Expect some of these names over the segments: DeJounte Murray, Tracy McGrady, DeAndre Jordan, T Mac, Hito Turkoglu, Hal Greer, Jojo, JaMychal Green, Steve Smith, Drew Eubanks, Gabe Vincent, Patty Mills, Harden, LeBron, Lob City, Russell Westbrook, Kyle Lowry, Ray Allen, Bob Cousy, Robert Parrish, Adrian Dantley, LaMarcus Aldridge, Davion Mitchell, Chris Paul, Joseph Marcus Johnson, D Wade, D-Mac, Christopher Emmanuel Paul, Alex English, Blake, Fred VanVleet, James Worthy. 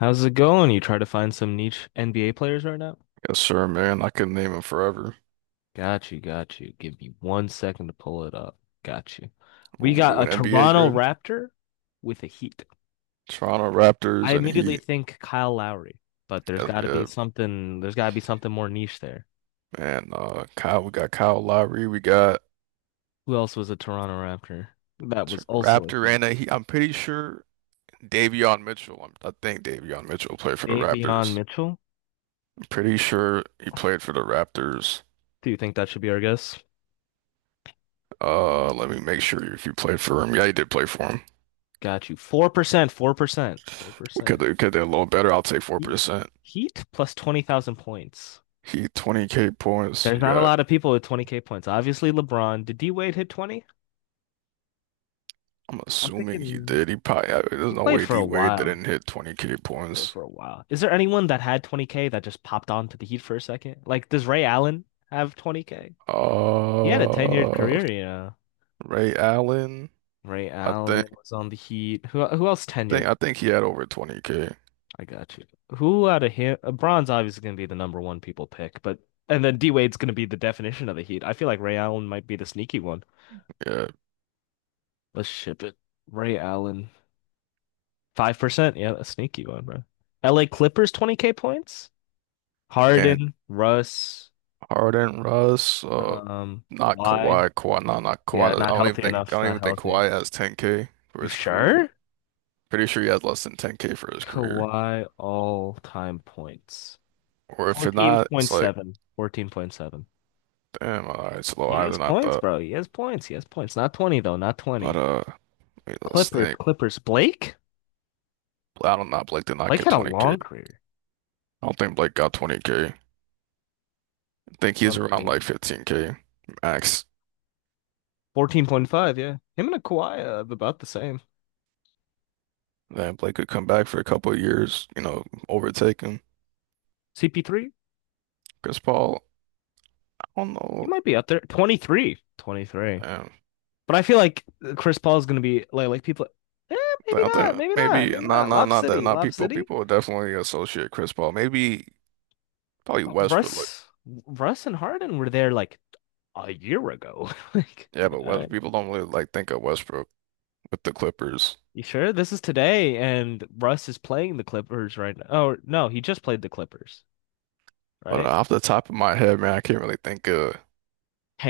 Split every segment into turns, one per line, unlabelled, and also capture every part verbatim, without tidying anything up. How's it going? You try to find some niche N B A players right now?
Yes, sir, man. I could name him forever.
Got you, got you. Give me one second to pull it up. Got you. We
What we
got
do
a
an N B A
Toronto
grid.
Raptor with a Heat.
Toronto
I
Raptors and
immediately
Heat.
think Kyle Lowry, but there's
Yes,
got to be
yeah,
something. There's got to be something more niche there.
man. Uh, Kyle, we got Kyle Lowry. We got
Who else was a Toronto Raptor? That
T-
was also a
Raptor
Heat.
and a Heat. I'm pretty sure Davion Mitchell. I'm, I think Davion Mitchell played for the
Davion
Raptors.
Mitchell.
I'm pretty sure he played for the Raptors.
Do you think that should be our guess?
Uh, let me make sure if you played for him. Yeah, he did play for him.
Got you. four percent, four percent,
We
four percent.
could we could do a little better. I'll take four
Heat?
percent.
Heat plus twenty thousand points.
Heat twenty k points.
There's
You
not a
got.
lot of people with twenty k points. Obviously, LeBron. Did D Wade hit twenty?
I'm
I'm
assuming he
thinking
did. He probably, I- there's
he
no
played
way
for
D
a
Wade
while.
didn't hit twenty k
He played
points.
for a while. Is there anyone that had twenty k that just popped on to the Heat for a second? Like, does Ray Allen have twenty k? He had a tenured
Uh,
career, you know.
Ray Allen,
Ray
I think,
Allen was on the Heat. Who who else
I think,
tenured?
I think he had over twenty k.
I got you. Who out of him? LeBron's obviously going to be the number one people pick, but and then D Wade's going to be the definition of the Heat. I feel like Ray Allen might be the sneaky one.
Yeah,
Let's ship it. Ray Allen. Five percent. Yeah, a sneaky one, bro. L A Clippers, twenty k points.
and
Harden, Russ,
Harden, Russ, uh,
um,
not
why?
Kawhi, Kawhi, no, not
Yeah,
Kawhi. I
not
don't even
healthy
think, I
enough.
don't
Not
even think
healthy.
Kawhi has ten k for
You
his career.
sure?
Pretty sure he has less than ten k for his career.
Kawhi all-time points.
Or if it's not, it's like,
fourteen point seven. fourteen point seven.
damn, all right, it's a little
He
higher
has
than I
points,
thought.
bro. He has points. He has points. Not twenty though, not
But
twenty.
uh, wait, let's
Clippers,
think.
Clippers. Blake?
I don't know. Blake did not
Blake
get
had a
twenty k.
long career.
I don't think Blake got twenty k. I think
Let
he's
me
around
see.
like fifteen k max.
fourteen point five, yeah. Him and a Kawhi uh, about the same.
Then Blake could come back for a couple of years, you know, overtake him.
C P three?
Chris Paul, I don't
He
know.
might be up there. twenty-three. twenty-three.
Damn.
But I feel like Chris Paul is going to be like, like people, eh, maybe
I
not,
think
maybe not,
maybe
maybe
not,
not.
not,
Lob
not that,
City,
not
Lob
people.
City.
People would definitely associate Chris Paul. Maybe probably Westbrook. Like,
Russ, Russ and Harden were there like a year ago. like,
yeah,
you
but
know,
West people don't really like think of Westbrook with the Clippers.
you sure this is today? And Russ is playing the Clippers right now. Oh, no, he just played the Clippers,
But
right?
off the top of my head, man, I can't really think of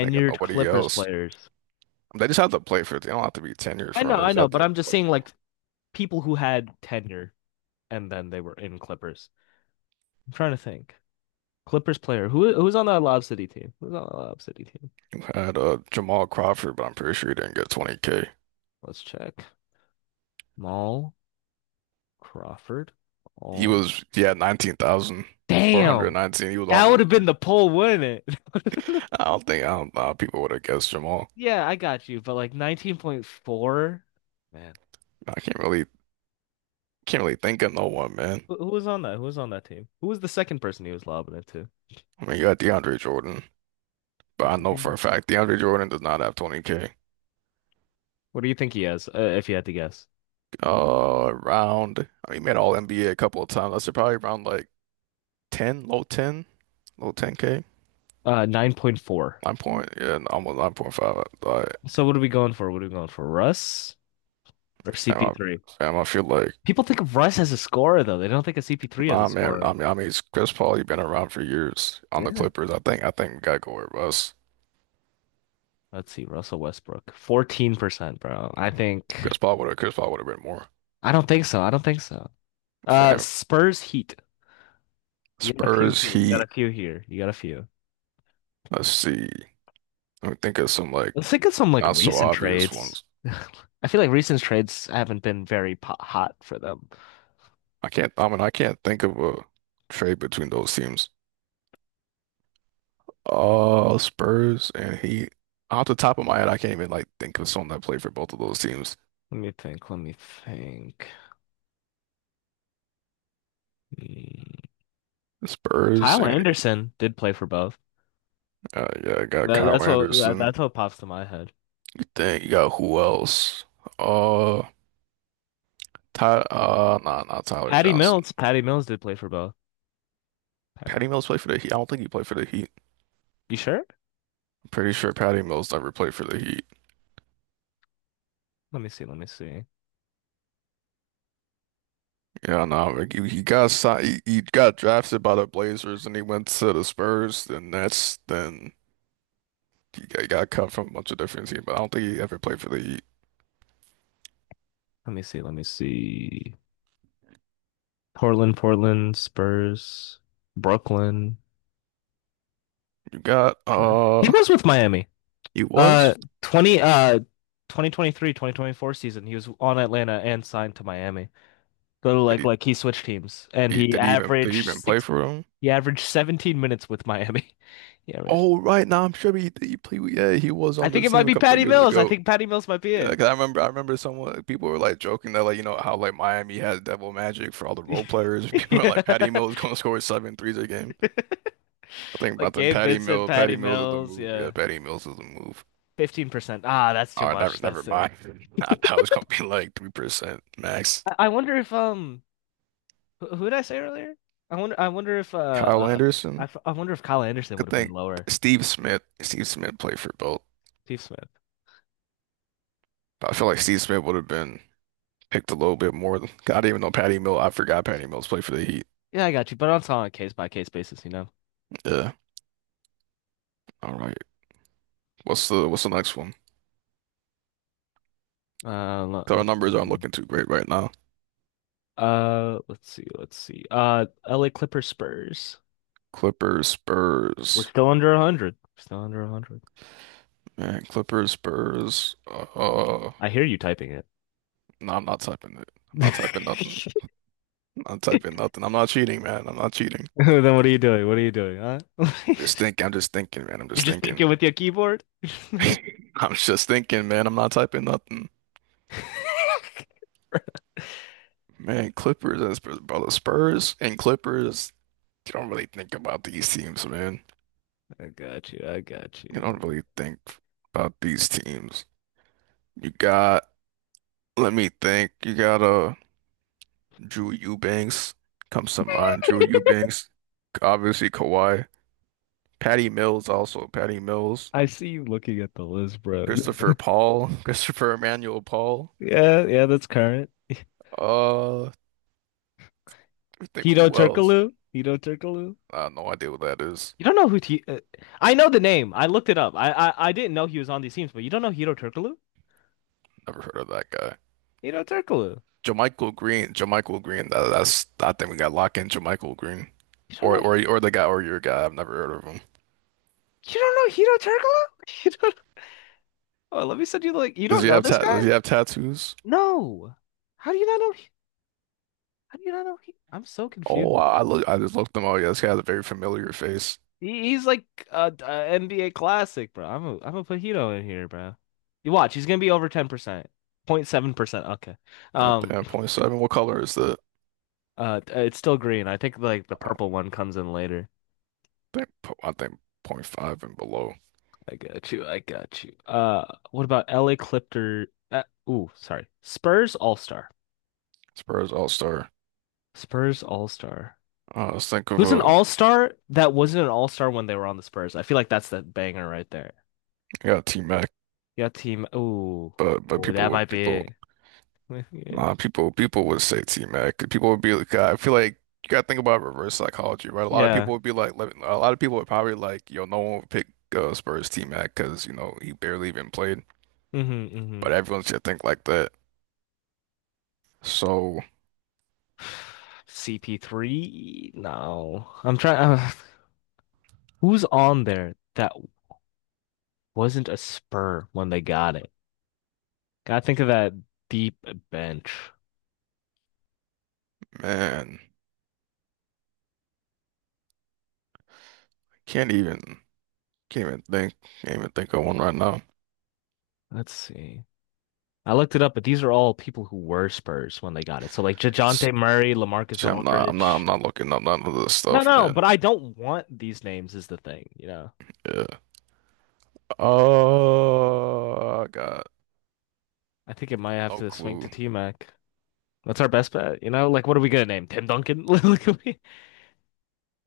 think of nobody
Clippers
else.
players.
They just have to play for it. They don't have to be tenured
I
for
know,
it. They
I
just
know,
have to
but I'm just
play.
saying like people who had tenure and then they were in Clippers. I'm trying to think. Clippers player. Who who's on that Lob City team? Who's on that Lob City team?
Had, uh, Jamal Crawford, but I'm pretty sure he didn't get twenty k.
Let's check. Jamal Crawford.
He
All.
was, he had
Damn.
nineteen thousand four hundred nineteen. He was
That would
almost
have been
there.
the poll, wouldn't it? That would've been the-
I don't think, I don't know how people would have guessed Jamal.
Yeah, I got you, but like nineteen point four. Man.
I can't really, can't really think of no one, man.
Who, who was on that? Who was on that team? Who was the second person he was lobbing it to?
I mean, you got DeAndre Jordan, but
You
I
think
know for
Dan?
a fact DeAndre Jordan does not have twenty k.
What do you think he has, uh, if you had to guess?
Uh, around, I mean, he made all NBA a a couple of times. That's probably around like ten, low ten, low ten k.
Uh, nine point four.
Nine point, yeah, almost nine point five. Like,
So what are we going for? What are we going for? Russ or
damn, I,
C P three?
damn, I feel like
People think of Russ as a scorer, though. They don't think of C P three as a
nah, man.
scorer.
I mean, I mean, it's Chris Paul. He have been around for years on the
Yeah.
Clippers. I think. I think we gotta go with Russ.
Let's see, Russell Westbrook, fourteen percent, bro. I think
Chris Paul would have. Chris Paul would have been more.
I don't think so. I don't think so. Uh
Fam.
Spurs Heat. You got a few
Spurs,
here. You got a
Heat.
few here. You got a few.
Let's see. Let me think of some like
Let's think of some like
not so
recent
obvious
trades.
ones.
I feel like recent trades haven't been very po hot for them.
I can't. I mean, I can't think of a trade between those teams. Uh, Spurs and Heat. Off the top of my head, I can't even like think of someone that played for both of those teams.
Let me think. Let me think. Hmm.
Spurs
Kyle
and
Anderson did play for both.
uh, Yeah, I got
That,
Kyle
that's what that,
Anderson.
that's what pops to my head.
You think you got who else? Uh, Ty, uh, nah, not Tyler
Patty
Johnson.
Mills. Patty Mills did play for both. Patty.
Patty Mills played for the Heat. I don't think he played for the Heat.
You sure?
I'm pretty sure Patty Mills never played for the Heat.
Let me see. Let me see.
Yeah, no, like he, he got signed, he, he got drafted by the Blazers, and he went to the Spurs, then that's then he got, he got cut from a bunch of different teams. But I don't think he ever played for the Heat.
Let me see. Let me see. Portland, Portland, Spurs, Brooklyn.
You got
He
uh,
was with Miami.
He
Uh
was?
20 uh twenty twenty three, twenty twenty four season, he was on Atlanta and signed to Miami. Go to
Did
like
he,
like he switched teams and
he
he
did he even did he
averaged
even play
six
for him?
he averaged seventeen minutes with Miami. He averaged
Oh, right now I'm sure he he played. Yeah, he was
I
on the
think it might
team a
be
couple
Patty
years
Mills. I
ago.
think Patty Mills might be
Yeah,
it.
'cause I remember, I remember someone, people were like joking that like you know how like Miami has devil magic for all the role players. People are like Patty
Yeah.
Mills gonna score seven threes a game. I think
Like
about them.
Gabe
Patty
Vincent,
Mills,
Patty
Patty Mills is the
Mills,
move. Yeah,
yeah.
Patty Mills is the move.
fifteen percent. Ah, that's too
Oh, never,
much.
never
That's it.
mind. I thought it was gonna be like three percent max.
I I wonder if um Who, who did I say earlier? I wonder. I wonder if uh,
Kyle
uh I,
Anderson.
f I wonder if Kyle Anderson would
Could
have been
think
lower.
Steve Smith. Steve Smith played for both.
Steve Smith.
I feel like Steve Smith would have been picked a little bit more than- I didn't even know Patty Mills. I forgot Patty Mills played for the Heat.
Yeah, I got you. But I'm talking on a case by case basis, you know.
Yeah. All right. What's the what's the next one?
Uh, lo-
So our
lo-
numbers aren't looking too great right now.
uh, let's see, let's see. Uh, L A Clippers Spurs.
Clippers,
We're
Spurs,
still under one hundred. Still under one hundred.
man. Clippers, Spurs. Uh,
I hear you typing it.
no, I'm not typing it. I'm not typing nothing. I'm not typing nothing. I'm not cheating, man. I'm not cheating.
Then what are you doing? What are you doing, huh?
Just think. I'm just thinking, man. I'm
You're
just
just
thinking.
thinking with your keyboard? I
I'm just thinking, man. I'm not typing nothing. Man, Clippers and Spurs, brother. Spurs and Clippers. You don't really think about these teams, man.
got you. I got
You don't
you.
really think about these teams. You got. Let me think. You got a. Drew Eubanks comes to mind. Drew Eubanks, obviously Kawhi. Patty Mills also. Patty Mills.
I see you looking at the list, bro.
Christopher Paul. Christopher Emmanuel Paul.
Yeah, yeah, that's current.
Uh, I think
Hito
who else?
Turkoglu. Hito Turkoglu.
I have no idea what that is.
You don't know who T uh, I know the name. I looked it up. I, I I didn't know he was on these teams, but you don't know Hito Turkoglu?
Never heard of that guy.
Hito Turkoglu.
JaMychal Green. JaMychal Green. That, that's. I think we got lock in JaMychal Green,
You don't
or
know
or
he
or the guy or your guy. I've never heard of him.
you don't know Hito Turkoglu? You don't Oh, let me send you the like you
Does
don't
he
know
have
this
ta does
guy?
he have tattoos?
No. How do you not know how do you not know he I'm so confused
Oh,
by it.
I I look. I just looked them up. Yeah, this guy has a very familiar face.
He, he's like a, a N B A classic, bro. I'm a, I'm gonna put Hito in here, bro. You watch, he's gonna be over ten percent. point seven percent. Okay. Um
Goddamn, point seven. What color is that?
Uh, it's still green. I think like the purple one comes in later.
Think I think point zero point five and below.
I got you. I got you. Uh, what about L A Clipper? Uh, ooh, sorry. Spurs All-Star.
Spurs All Star.
Spurs All-Star.
Uh, let's think of
Who's an
a.
All-Star that wasn't an All-Star when they were on the Spurs? I feel like that's the banger right there.
Yeah, T Mac,
Yeah, team. Ooh,
but but
ooh,
people
that
would,
might be
people,
it. Yeah.
nah, people people would say T Mac. People would be like I feel like you gotta think about reverse psychology, right? A lot of
Yeah.
people would be like let- a lot of people would probably like yo no one would pick uh, Spurs T Mac because you know he barely even played,
Mm-hmm. Mm-hmm.
but everyone should think like that. So
C P three? No. I'm trying. Uh, who's on there that wasn't a Spur when they got it? Gotta think of that deep bench.
man, can't even can't even think can't even think of one right now.
Let's see. I looked it up, but these are all people who were Spurs when they got it. So like
Shit,
Dejounte Murray, LaMarcus
I'm not I'm not I'm
Aldridge.
not looking up none of this
No,
stuff,
no,
man.
but I don't want these names is the thing, you know.
Yeah. Oh, I got
I think it might have
no
to swing to
clue.
T-Mac. That's our best bet, you know? Like what are we gonna name? Tim Duncan? Look at me.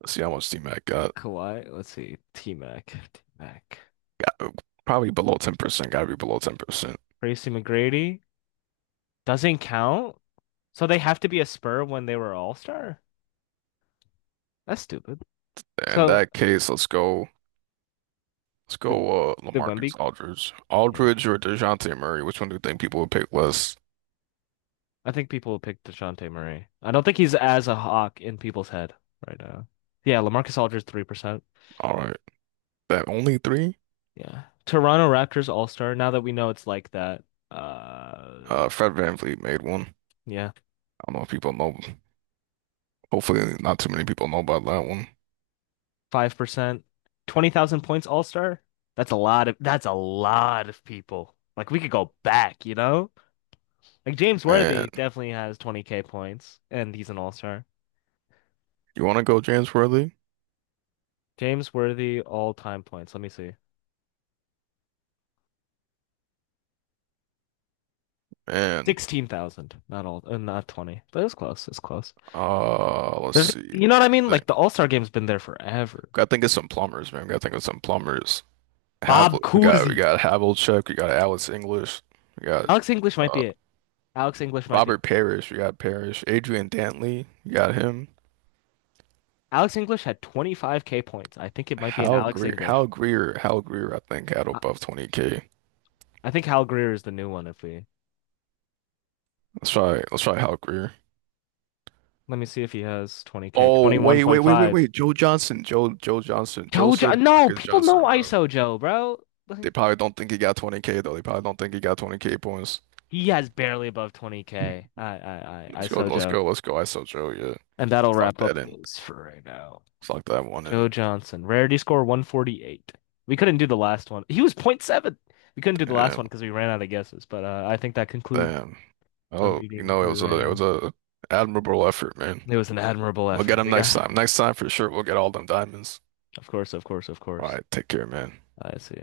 Let's see how much D-Mac got.
Kawhi, let's see. T-Mac. T-Mac.
Got uh, Probably below ten percent. Gotta be below ten percent.
Tracy McGrady doesn't count. So they have to be a Spur when they were All-Star? That's stupid.
In
So
that case, let's go. Let's
did
go. Uh,
did Wemby?
LaMarcus Aldridge,
Yeah.
Aldridge or DeJounte Murray. Which one do you think people would pick less?
I think people will pick DeJounte Murray. I don't think he's as a hawk in people's head right now. Yeah, LaMarcus Aldridge three percent.
All right, that only three.
Yeah. Toronto Raptors All-Star, now that we know it's like that. Uh
Uh, Fred VanVleet made one. I
yeah,
don't know if people know. Hopefully, not too many people know about that one.
five percent. twenty thousand points All-Star? That's a lot of that's a lot of people. Like we could go back, you know? Like James Worthy
And
definitely has twenty k points and he's an All-Star.
you want to go James Worthy?
James Worthy all-time points. Let me see.
And
sixteen thousand, not all, uh, not twenty, but it was close. It's close.
uh, let's
There's,
see.
you know what I mean?
I think
Like the All-Star game's been there forever.
I think it's some plumbers, man. I think it's some plumbers. Have
Bob
we got we
Cousy.
got Havlicek, we got Alex English, we got
Alex English might
uh,
be it. Alex English might be it.
Robert Parrish, we got Parrish, Adrian Dantley, we got him.
Alex English had twenty-five k points. I think it might be an
Hal
Alex
Greer, Hal
English.
Greer, Hal Greer, I think had
I,
above twenty k.
I think Hal Greer is the new one if we
Let's try, let's try Hal Greer.
let me see if he has twenty k.
Oh, wait, wait, wait, wait,
twenty-one point five.
wait. Joe Johnson, Joe, Joe Johnson,
Jojo
Joseph
no,
Marcus
people
Johnson,
know
bro.
ISO Joe, bro. Like,
They probably don't think he got twenty k though. They probably don't think he got twenty k points.
he has barely above twenty k. I I I
Let's go,
ISO
let's
Joe.
go, let's go. ISO Joe, yeah.
And that'll
Let's lock
wrap
that
up
in.
this for right now.
Let's lock that one in.
Joe Johnson, rarity score one forty-eight. We couldn't do the last one. He was point seven. We couldn't do the last one
Damn.
because we ran out of guesses, but uh, I think that concludes
Damn.
our
Oh, you
meeting
know, it
for
was a
right
it
now.
was a admirable effort, man.
It was an admirable
We'll get
effort.
them
We
next
got,
time. Next time for sure, we'll get all them diamonds.
of course, of course, of
All
course.
right, take care, man.
I see.